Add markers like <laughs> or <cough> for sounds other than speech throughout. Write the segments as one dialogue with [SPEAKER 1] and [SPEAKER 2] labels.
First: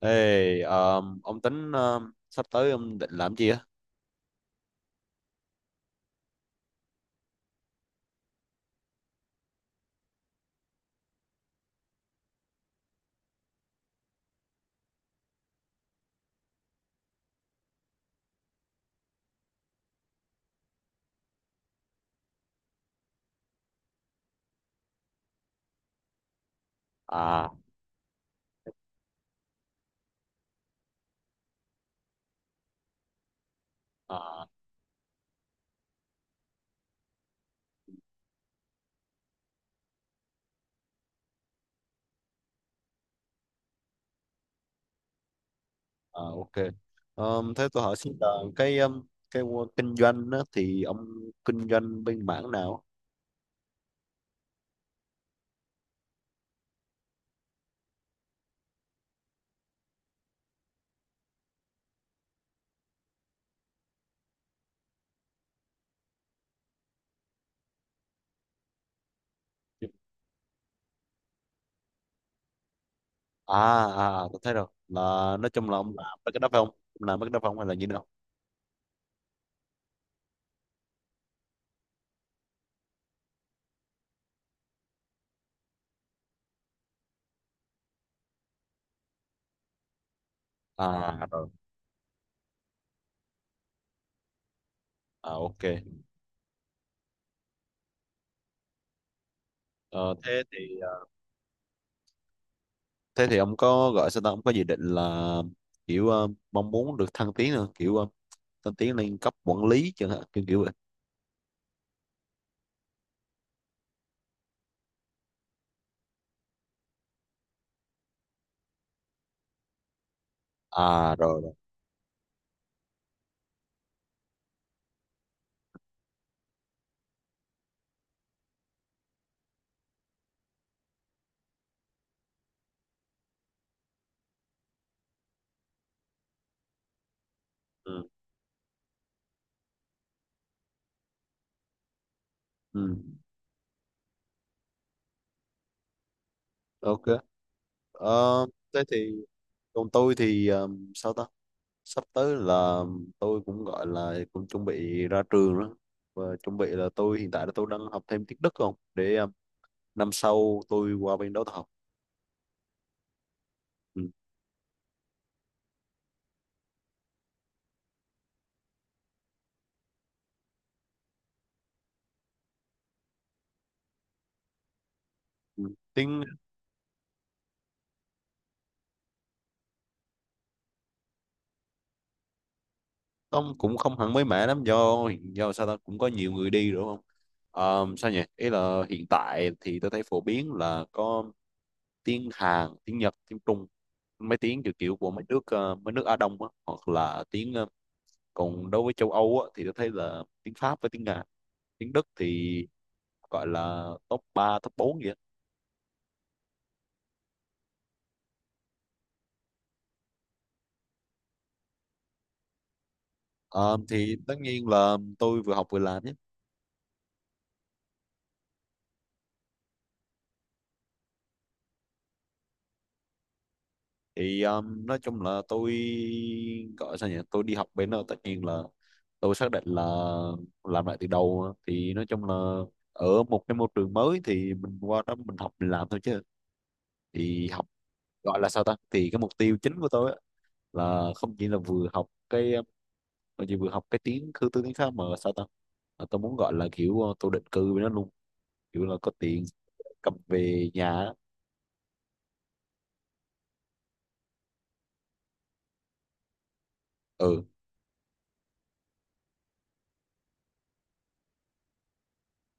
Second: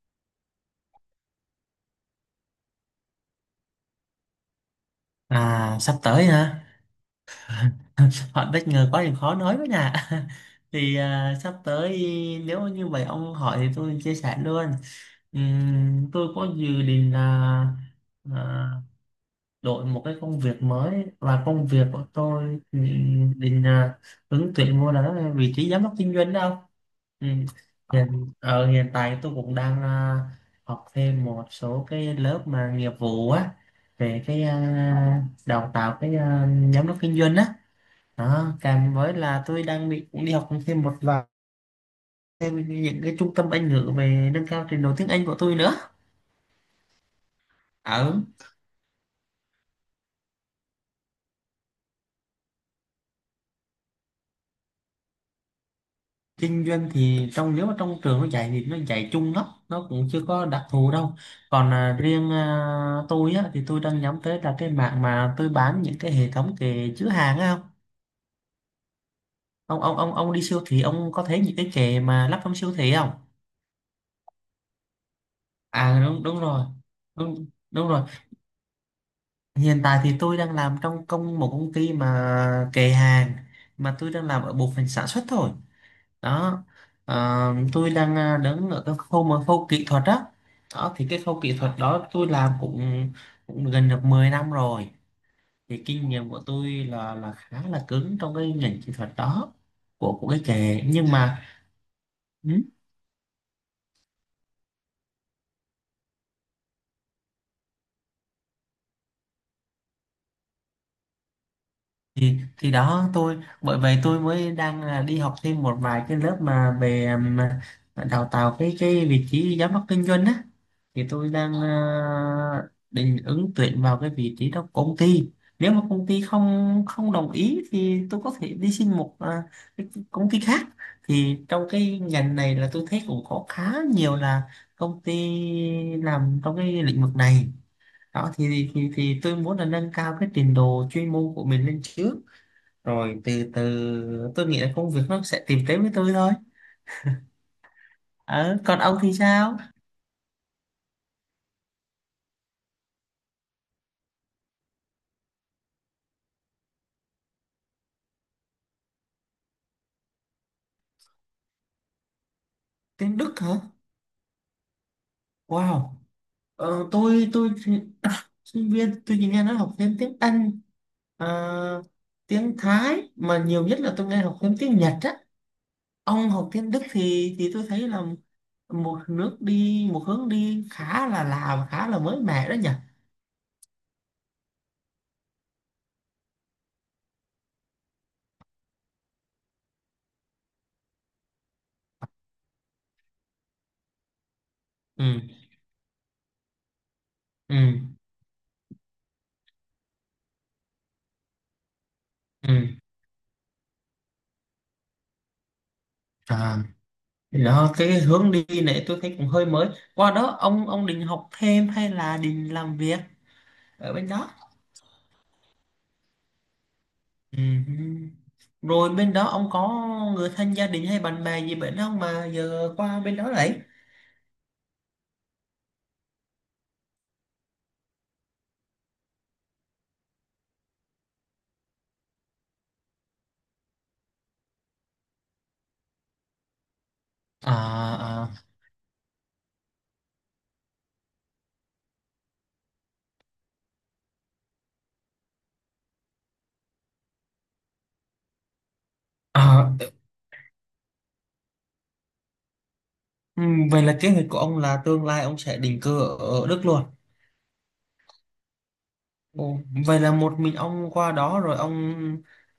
[SPEAKER 1] Ông tính sắp tới ông định làm gì á?
[SPEAKER 2] À, sắp tới hả? Họ bất ngờ quá thì khó nói với nè. <laughs> Thì sắp tới nếu như vậy ông hỏi thì tôi chia sẻ luôn. Tôi có dự định là à, đổi một cái công việc mới, và công việc của tôi định ứng tuyển vô là đó là vị trí giám đốc kinh doanh đâu. Ừm,
[SPEAKER 1] À,
[SPEAKER 2] Ở hiện tại tôi cũng đang học thêm một số cái lớp mà nghiệp vụ á, về cái
[SPEAKER 1] à,
[SPEAKER 2] đào tạo cái giám đốc kinh doanh á, đó, kèm với là tôi đang định cũng đi học thêm một vài thêm những cái trung tâm Anh ngữ về nâng cao trình độ tiếng Anh của tôi nữa.
[SPEAKER 1] à, ok. Thế tôi hỏi xin
[SPEAKER 2] Ở
[SPEAKER 1] là cái um, cái kinh doanh á, thì ông kinh doanh bên mảng nào?
[SPEAKER 2] kinh doanh thì trong, nếu mà trong trường nó dạy thì nó dạy chung lắm, nó cũng chưa có đặc thù đâu. Còn riêng tôi á, thì tôi đang nhắm tới là cái mạng mà tôi bán những cái hệ thống kệ chứa hàng á. Không, ông đi siêu thị ông có thấy những cái kệ mà lắp trong siêu thị không?
[SPEAKER 1] À, à, à, tôi thấy rồi. Là nói chung là ông làm
[SPEAKER 2] Đúng
[SPEAKER 1] mấy cái
[SPEAKER 2] đúng
[SPEAKER 1] đó phải
[SPEAKER 2] rồi,
[SPEAKER 1] không? Ông làm mấy cái đó
[SPEAKER 2] đúng
[SPEAKER 1] phải không hay là như
[SPEAKER 2] đúng
[SPEAKER 1] thế
[SPEAKER 2] rồi.
[SPEAKER 1] nào?
[SPEAKER 2] Hiện tại thì tôi đang làm trong một công ty mà kệ hàng, mà tôi đang làm ở bộ phận sản xuất thôi, đó. Tôi đang đứng ở cái khâu mà khâu kỹ thuật đó. Đó thì cái
[SPEAKER 1] À,
[SPEAKER 2] khâu
[SPEAKER 1] rồi.
[SPEAKER 2] kỹ thuật đó tôi làm cũng gần được 10 năm rồi.
[SPEAKER 1] À, ok.
[SPEAKER 2] Thì kinh nghiệm của tôi là khá là cứng trong cái ngành kỹ thuật đó,
[SPEAKER 1] Ờ,
[SPEAKER 2] của cái
[SPEAKER 1] thế thì
[SPEAKER 2] kệ, nhưng mà ừ,
[SPEAKER 1] thế thì ông có gọi sao ta? Ông có dự định là kiểu mong muốn được thăng tiến không, kiểu thăng tiến lên cấp quản lý chẳng hạn, kiểu kiểu vậy.
[SPEAKER 2] thì đó, tôi bởi vậy tôi mới đang là đi học thêm một vài cái lớp mà về đào tạo cái vị trí giám đốc kinh doanh á. Thì
[SPEAKER 1] À,
[SPEAKER 2] tôi
[SPEAKER 1] rồi rồi.
[SPEAKER 2] đang định ứng tuyển vào cái vị trí đó của công ty. Nếu mà công ty không không đồng ý thì tôi có thể đi xin một cái công ty khác. Thì trong cái ngành này là tôi thấy cũng có khá nhiều là công ty làm trong cái lĩnh vực này.
[SPEAKER 1] Ừ.
[SPEAKER 2] Đó thì thì tôi muốn là nâng cao cái trình độ chuyên môn của mình lên trước,
[SPEAKER 1] Ừ.
[SPEAKER 2] rồi từ từ tôi nghĩ là công việc nó sẽ tìm tới với tôi thôi.
[SPEAKER 1] Ok. Ờ,
[SPEAKER 2] Ờ, còn
[SPEAKER 1] thế
[SPEAKER 2] ông thì
[SPEAKER 1] thì
[SPEAKER 2] sao?
[SPEAKER 1] còn tôi thì sao ta, sắp tới là tôi cũng gọi là cũng chuẩn bị ra trường đó, và chuẩn bị là hiện tại tôi đang học thêm tiếng Đức không để năm sau tôi qua bên đó tôi học.
[SPEAKER 2] Tiếng Đức hả?
[SPEAKER 1] Ừ.
[SPEAKER 2] Wow. Tôi <coughs> sinh viên tôi chỉ nghe nói học thêm tiếng Anh, ờ, tiếng Thái, mà nhiều nhất là tôi nghe học thêm tiếng Nhật á.
[SPEAKER 1] Ừ. Tiếng
[SPEAKER 2] Ông học tiếng Đức thì tôi thấy là một nước đi, một hướng đi khá là lạ và khá là mới mẻ đó nhỉ.
[SPEAKER 1] ông cũng không hẳn mới mẻ lắm, do sao ta, cũng có nhiều người đi đúng không. Sao nhỉ, ý là hiện tại thì tôi thấy phổ biến là có tiếng Hàn, tiếng Nhật, tiếng Trung, mấy tiếng kiểu kiểu của mấy
[SPEAKER 2] Ừ.
[SPEAKER 1] nước mấy nước Á Đông á, hoặc là tiếng.
[SPEAKER 2] Ừ.
[SPEAKER 1] Còn đối với châu Âu á, thì tôi thấy là tiếng Pháp với tiếng Nga, tiếng Đức thì
[SPEAKER 2] Ừ.
[SPEAKER 1] gọi là top ba, top 4 vậy.
[SPEAKER 2] À. Thì đó, cái hướng đi này tôi thấy cũng hơi mới. Qua đó ông định học thêm hay là định làm việc
[SPEAKER 1] Ờ,
[SPEAKER 2] ở bên
[SPEAKER 1] thì
[SPEAKER 2] đó?
[SPEAKER 1] tất nhiên là tôi vừa học vừa làm nhé.
[SPEAKER 2] Ừm. Rồi bên đó ông có người thân, gia đình hay bạn bè gì bên đó không mà giờ qua bên đó đấy?
[SPEAKER 1] Thì nói chung là tôi gọi sao nhỉ, tôi đi học bên đó tất nhiên là tôi xác định là làm lại từ đầu, thì nói chung là ở một cái môi trường mới thì mình qua đó mình học mình làm thôi chứ. Thì học
[SPEAKER 2] À. À.
[SPEAKER 1] gọi là sao ta, thì cái mục tiêu chính của tôi á, là không chỉ là vừa học cái. Tôi chỉ vừa học cái tiếng cư tư tiếng Pháp mà sao ta, mà tôi muốn gọi là kiểu tôi định cư với nó luôn, kiểu là có tiền
[SPEAKER 2] À.
[SPEAKER 1] cầm về nhà á.
[SPEAKER 2] Vậy là kế hoạch của ông là tương lai ông sẽ định cư ở Đức luôn?
[SPEAKER 1] Ừ.
[SPEAKER 2] Ồ, vậy là một mình ông qua đó, rồi ông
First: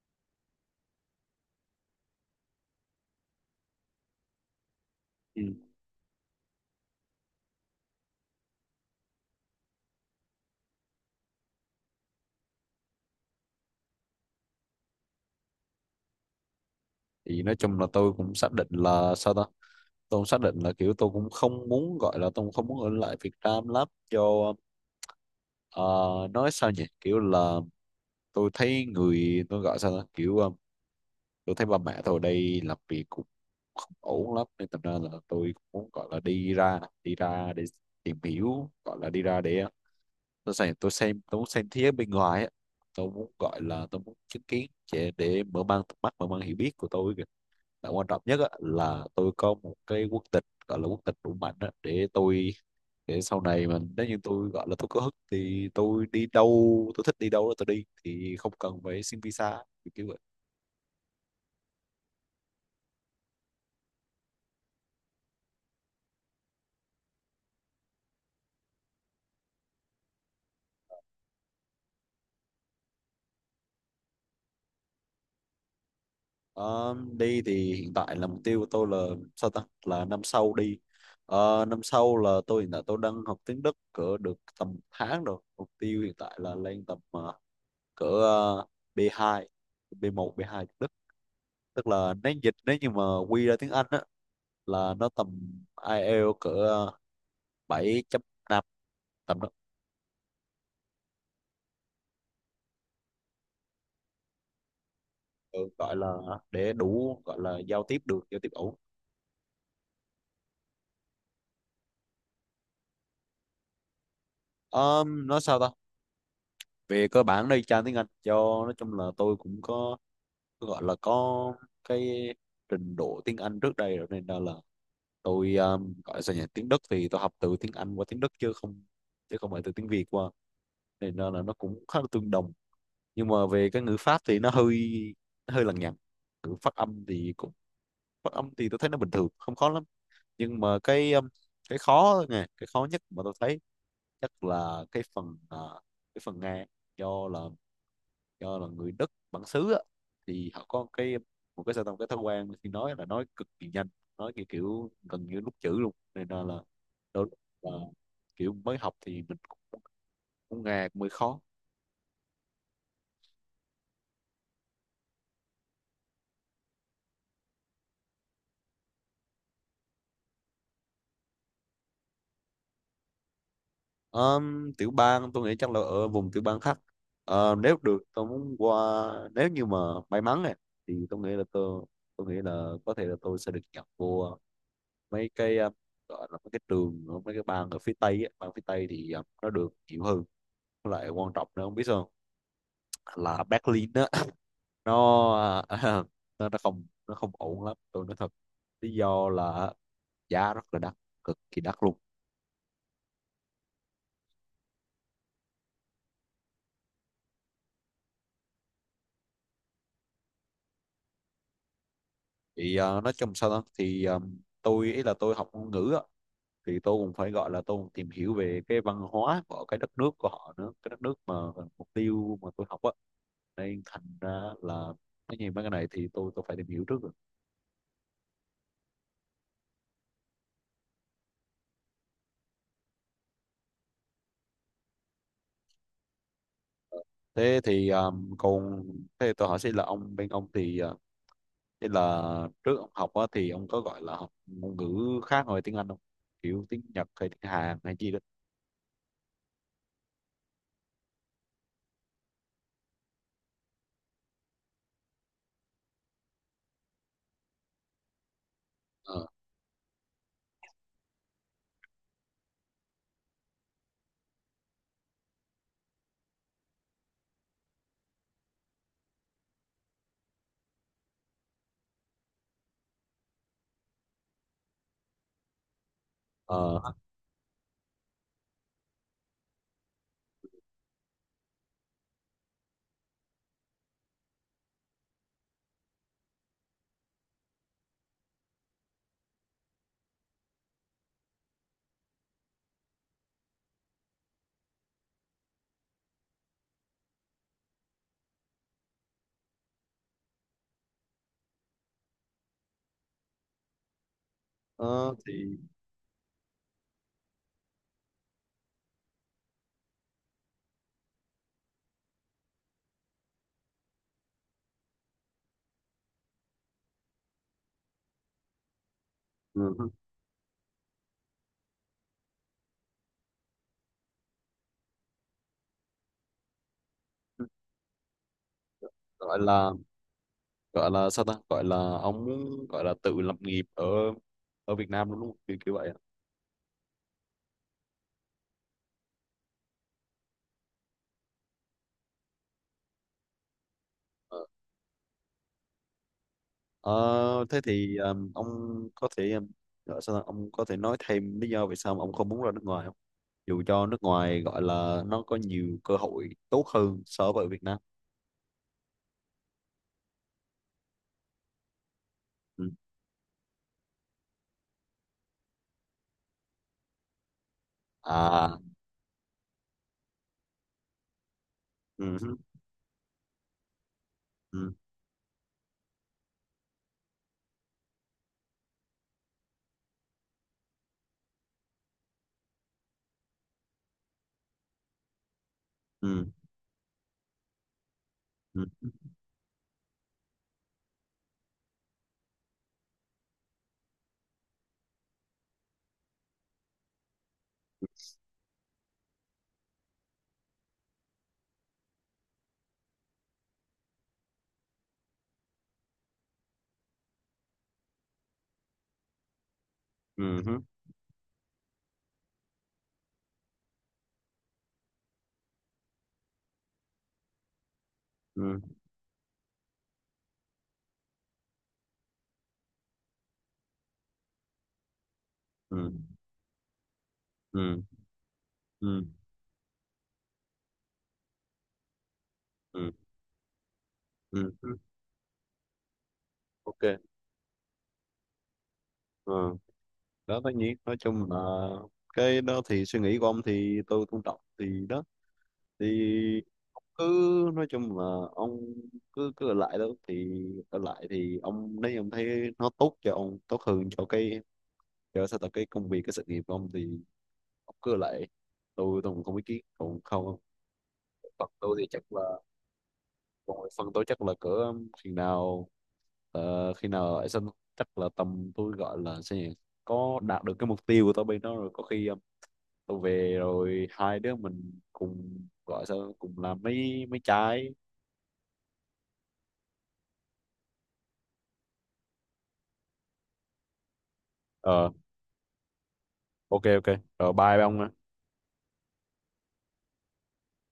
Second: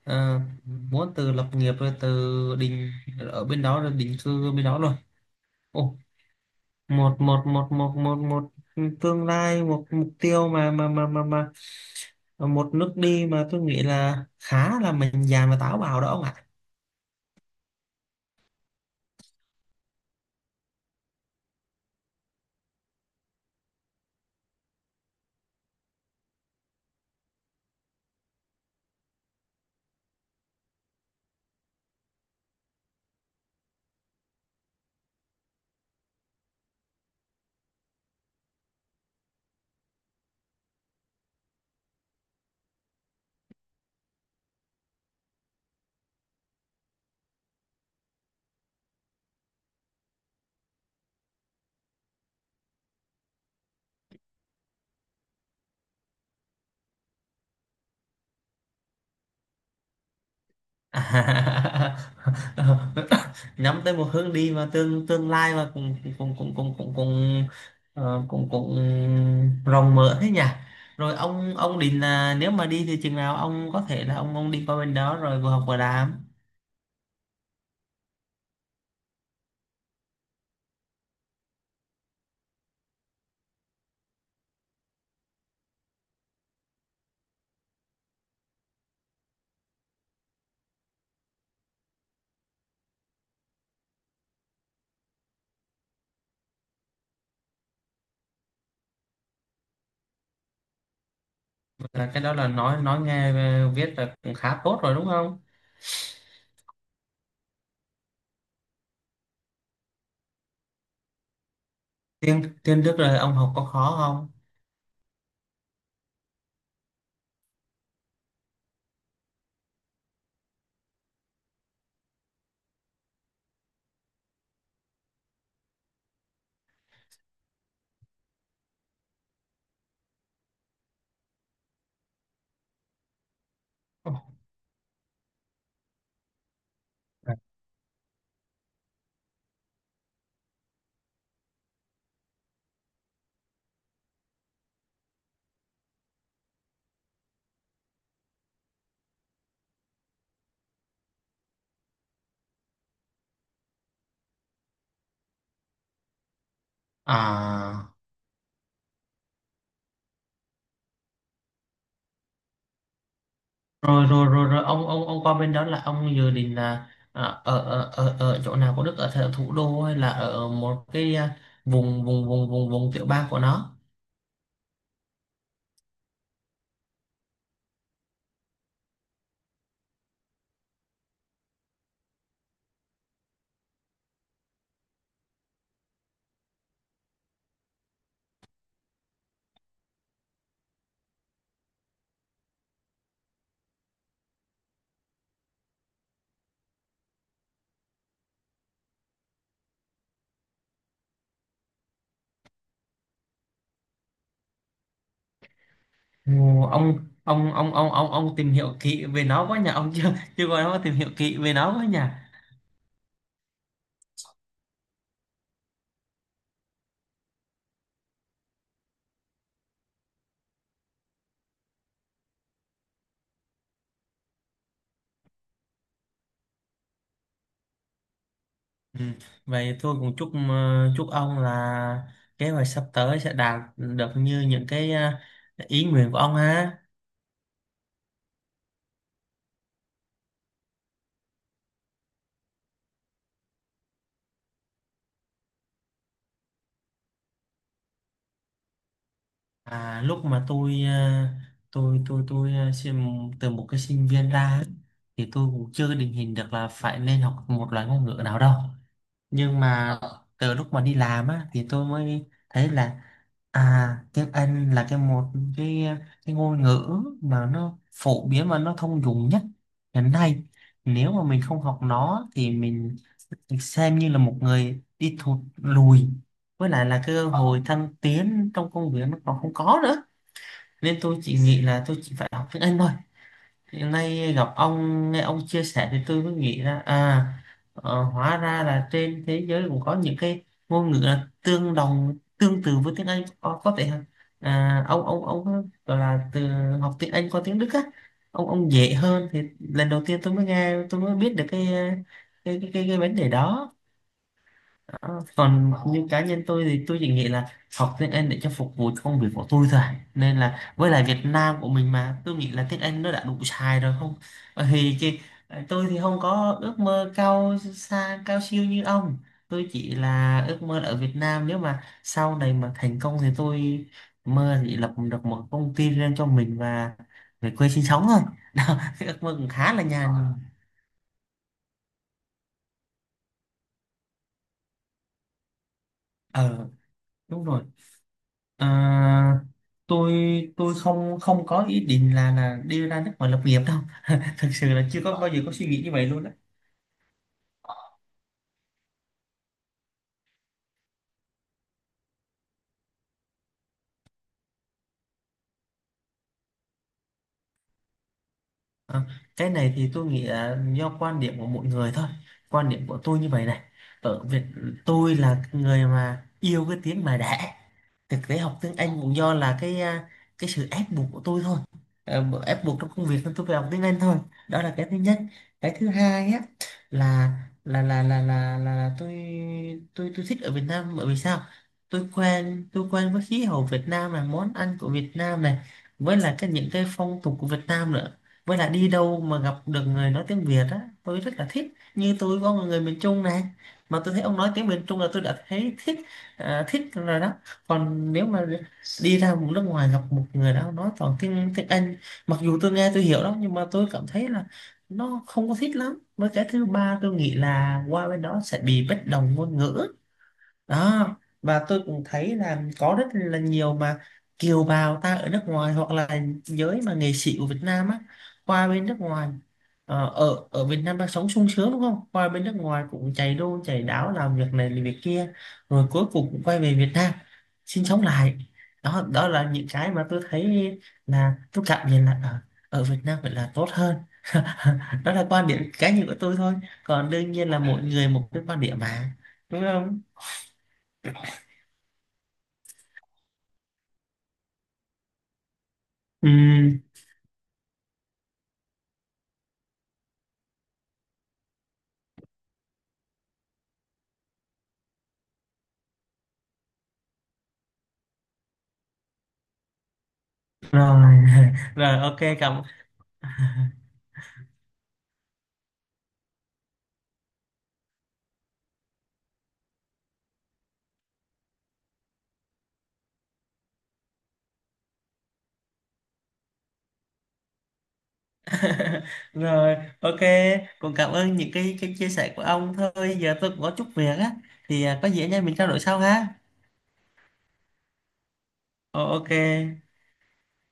[SPEAKER 2] muốn từ lập nghiệp rồi từ định ở bên đó rồi định cư bên đó luôn.
[SPEAKER 1] Ừ.
[SPEAKER 2] Ồ, một một một một một một tương lai, một mục tiêu mà một nước đi mà tôi nghĩ là khá là mình dạn và táo bạo đó ông ạ.
[SPEAKER 1] Thì nói chung là tôi cũng xác định là sao ta, tôi cũng xác định là kiểu tôi cũng không muốn gọi là tôi cũng không muốn ở lại Việt Nam lắm cho ờ, nói sao nhỉ, kiểu là tôi thấy người tôi gọi sao ta kiểu tôi thấy ba mẹ tôi ở đây làm việc cũng không ổn lắm, nên thành ra là tôi cũng muốn gọi là đi ra, đi ra để tìm hiểu, gọi là đi ra để tôi muốn xem thế giới bên ngoài á, tôi muốn gọi là tôi muốn chứng kiến để mở mang tầm mắt, mở mang hiểu biết của tôi kìa. Và quan trọng nhất á, là tôi có một cái quốc tịch gọi là quốc tịch đủ mạnh á, để tôi, để sau này mà nếu như tôi gọi là tôi có hức thì tôi thích đi đâu đó tôi đi thì không cần phải xin visa kiểu kiểu vậy.
[SPEAKER 2] <laughs> Nhắm tới một hướng đi mà tương tương lai mà cũng cũng cũng cũng cũng cũng cũng cũng rộng mở thế nhỉ. Rồi ông định là nếu mà đi thì chừng nào ông có thể là ông đi qua bên đó rồi vừa học vừa làm?
[SPEAKER 1] Ờ, đi thì hiện tại là mục tiêu của tôi là sao ta, là năm sau đi. Ờ, năm sau là tôi hiện tại tôi đang học tiếng Đức cỡ được tầm một tháng rồi, mục tiêu hiện tại là lên tầm cỡ B2, B1, B2 tiếng Đức, tức là nếu dịch nếu như mà quy ra tiếng Anh á là nó tầm IELTS cỡ 7.5, tầm đó.
[SPEAKER 2] Là cái đó là nói nghe viết là cũng khá tốt rồi đúng không?
[SPEAKER 1] Ừ, gọi là để đủ gọi là giao tiếp được, giao tiếp ổn.
[SPEAKER 2] Tiếng tiếng Đức là ông học có khó không?
[SPEAKER 1] Ờ, nói sao ta, về cơ bản đây trang tiếng Anh cho, nói chung là tôi cũng có gọi là có cái trình độ tiếng Anh trước đây rồi, nên là tôi gọi là sao nhỉ, tiếng Đức thì tôi học từ tiếng Anh qua tiếng Đức chứ không, chứ không phải từ tiếng Việt qua, nên là nó cũng khá là tương đồng. Nhưng mà về cái ngữ pháp thì nó hơi, nó hơi lằng nhằng, ngữ phát âm thì cũng, phát âm thì tôi thấy nó bình thường không khó lắm. Nhưng mà cái khó nè, cái khó nhất mà tôi thấy chắc là cái phần cái phần Nga, do là do là người Đức bản xứ á, thì họ có cái, một cái sao ta, một cái thói quen khi nói là nói cực kỳ nhanh, nói kiểu, kiểu gần như nút chữ luôn, nên là đôi lúc là
[SPEAKER 2] à
[SPEAKER 1] kiểu mới học thì mình cũng, cũng ngà mới khó.
[SPEAKER 2] rồi rồi rồi rồi ông qua bên đó là ông dự định là ở, ở chỗ nào của Đức, ở thủ đô hay là ở một cái vùng vùng vùng vùng vùng tiểu bang của nó?
[SPEAKER 1] Tiểu bang tôi nghĩ chắc là ở vùng tiểu bang khác. Ờ, nếu được tôi muốn qua, nếu như mà may mắn này thì tôi nghĩ là có thể là tôi sẽ được nhập vô mấy cái gọi là mấy cái trường ở mấy cái bang ở phía Tây á. Bang phía Tây thì ờ, nó được nhiều hơn. Lại quan trọng nữa không biết sao không? Là Berlin á, nó <laughs> nó không ổn lắm tôi nói thật. Lý do là giá rất là đắt, cực kỳ đắt luôn.
[SPEAKER 2] Ồ, ông ông tìm hiểu kỹ về nó quá nhỉ, ông chưa chưa có nó tìm hiểu kỹ về nó quá nhỉ.
[SPEAKER 1] Thì ờ, nói chung sao đó thì tôi ý là tôi học ngôn ngữ á thì tôi cũng phải gọi là tôi cũng tìm hiểu về cái văn hóa của cái đất nước của họ nữa, cái đất nước mà mục tiêu mà tôi học á, nên thành ra là nói gì mấy cái này thì tôi phải tìm hiểu trước rồi.
[SPEAKER 2] Ừ. Vậy tôi cũng chúc chúc ông là kế hoạch sắp tới sẽ đạt được như những cái ý nguyện của ông ha.
[SPEAKER 1] Thế thì ờ, còn thế tôi hỏi xin là ông bên ông thì ờ, thế là trước ông học á, thì ông có gọi là học ngôn ngữ khác ngoài tiếng Anh không? Kiểu tiếng Nhật hay tiếng Hàn hay gì đó.
[SPEAKER 2] À, lúc mà tôi tôi từ một cái sinh viên ra ấy, thì tôi cũng chưa định hình được là phải nên học một loại ngôn ngữ nào đâu.
[SPEAKER 1] Ờ,
[SPEAKER 2] Nhưng mà từ lúc mà đi làm á thì tôi mới thấy là tiếng Anh là cái cái ngôn ngữ mà nó phổ biến và nó thông dụng nhất hiện nay. Nếu mà mình không học nó thì mình xem như là một người đi thụt lùi, với
[SPEAKER 1] ờ,
[SPEAKER 2] lại là cơ hội thăng tiến trong công việc nó còn không có nữa, nên tôi chỉ nghĩ là tôi chỉ phải học tiếng Anh thôi. Hiện nay gặp ông nghe ông chia sẻ thì tôi mới nghĩ ra hóa ra là trên thế giới cũng có những cái ngôn ngữ là tương đồng, tương tự với tiếng Anh, có thể ông gọi là từ học tiếng Anh qua tiếng Đức á, ông dễ hơn. Thì lần đầu tiên tôi mới nghe, tôi mới biết được cái vấn đề đó.
[SPEAKER 1] ờ,
[SPEAKER 2] Đó,
[SPEAKER 1] thì
[SPEAKER 2] còn như cá nhân tôi thì tôi chỉ nghĩ là học tiếng Anh để cho phục vụ cho công việc của tôi thôi, nên là với lại Việt Nam của mình mà tôi nghĩ là tiếng Anh nó đã đủ xài rồi không. Bởi vì cái tôi thì không có ước mơ cao xa, cao siêu như ông, tôi
[SPEAKER 1] ừ,
[SPEAKER 2] chỉ là ước mơ là ở Việt Nam nếu mà sau này mà thành công thì tôi mơ thì lập được một công ty riêng cho mình và về quê sinh sống thôi. <laughs> Đó, cái ước mơ
[SPEAKER 1] gọi
[SPEAKER 2] cũng
[SPEAKER 1] là
[SPEAKER 2] khá là nhàn.
[SPEAKER 1] gọi là sao ta? Gọi là ông muốn gọi là tự lập nghiệp ở ở Việt Nam đúng không? Kiểu kiểu vậy.
[SPEAKER 2] Ờ, đúng rồi. À, tôi tôi không không có ý định là đi ra nước ngoài lập nghiệp đâu. <laughs>
[SPEAKER 1] Ờ,
[SPEAKER 2] Thật sự là chưa có bao giờ có suy nghĩ như vậy luôn đó.
[SPEAKER 1] ờ, thế thì ông có thể gọi sao ta? Ông có thể nói thêm lý do vì sao mà ông không muốn ra nước ngoài không? Dù cho nước ngoài gọi là nó có nhiều cơ hội tốt hơn so với ở Việt Nam.
[SPEAKER 2] Ờ, cái này thì tôi nghĩ là do quan điểm của mỗi người thôi,
[SPEAKER 1] Ừ.
[SPEAKER 2] quan điểm của tôi như vậy này. Ở Việt Tôi là người mà yêu cái tiếng mà đẻ, thực tế
[SPEAKER 1] À,
[SPEAKER 2] học tiếng Anh cũng do là cái cái sự ép buộc của tôi thôi. Ờ,
[SPEAKER 1] ừ.
[SPEAKER 2] ép buộc trong công việc nên tôi phải học tiếng Anh thôi, đó
[SPEAKER 1] Ừ.
[SPEAKER 2] là cái thứ nhất. Cái thứ hai á là là tôi thích ở Việt Nam, bởi vì sao? Tôi quen với khí hậu Việt Nam này, món ăn của Việt Nam này, với
[SPEAKER 1] Ừ.
[SPEAKER 2] là cái những cái phong tục của Việt Nam nữa. Với
[SPEAKER 1] Ừ.
[SPEAKER 2] lại đi đâu mà gặp được người nói tiếng Việt á tôi rất là thích. Như tôi có một người miền Trung này, mà tôi thấy ông nói tiếng miền Trung là tôi đã thấy thích thích rồi đó. Còn nếu mà đi ra một nước ngoài gặp một người đó nói toàn tiếng tiếng Anh, mặc dù tôi nghe tôi hiểu đó nhưng mà tôi cảm thấy là nó không có thích lắm. Với cái thứ ba tôi nghĩ là qua bên đó sẽ bị bất đồng ngôn ngữ,
[SPEAKER 1] Ừ hứ.
[SPEAKER 2] đó. Và tôi cũng thấy là có rất là nhiều mà kiều bào ta ở nước ngoài hoặc là giới mà nghệ sĩ của Việt Nam á
[SPEAKER 1] Ừ.
[SPEAKER 2] qua bên nước ngoài, ờ, ở ở Việt Nam đang sống sung sướng đúng không, qua bên nước ngoài cũng chạy đu chạy đáo làm việc này làm việc kia,
[SPEAKER 1] Ừ.
[SPEAKER 2] rồi cuối cùng cũng quay về Việt Nam
[SPEAKER 1] Ừ.
[SPEAKER 2] sinh sống lại.
[SPEAKER 1] Ừ.
[SPEAKER 2] Đó, đó là những cái mà tôi thấy là tôi cảm nhận là ở
[SPEAKER 1] Ừ.
[SPEAKER 2] Việt Nam phải là tốt hơn. <laughs>
[SPEAKER 1] Ừ hứ.
[SPEAKER 2] Đó là quan điểm cá nhân của tôi thôi,
[SPEAKER 1] Ok.
[SPEAKER 2] còn đương nhiên là mỗi người một cái quan điểm mà,
[SPEAKER 1] Ờ,
[SPEAKER 2] đúng không?
[SPEAKER 1] đó tất nhiên nói chung là cái đó thì suy nghĩ của ông thì tôi tôn trọng thì đó, thì
[SPEAKER 2] Ừ,
[SPEAKER 1] cứ nói chung là ông cứ cứ ở lại đó thì, ở lại thì ông nếu như ông thấy nó tốt cho ông, tốt hơn cho cái, cho sao tập cái công việc, cái sự nghiệp của ông thì ông cứ ở lại, tôi cũng không ý kiến còn không.
[SPEAKER 2] rồi.
[SPEAKER 1] Còn
[SPEAKER 2] <laughs>
[SPEAKER 1] tôi thì
[SPEAKER 2] Rồi,
[SPEAKER 1] chắc
[SPEAKER 2] ok,
[SPEAKER 1] là
[SPEAKER 2] cảm... <laughs>
[SPEAKER 1] rồi, phần tôi chắc là cỡ khi nào ờ, khi nào ấy xong, chắc là tầm tôi gọi là sao nhỉ, có đạt được cái mục tiêu của tôi bên đó rồi có khi ờ, tôi về rồi hai đứa mình cùng gọi sao cùng làm mấy mấy trái.
[SPEAKER 2] Rồi, ok, cũng cảm ơn những cái chia sẻ của ông thôi, giờ tôi cũng có chút việc á, thì
[SPEAKER 1] Ờ,
[SPEAKER 2] có gì anh em mình trao đổi sau ha.
[SPEAKER 1] ok, ok. Rồi, bye ông ạ.
[SPEAKER 2] Ờ, ok.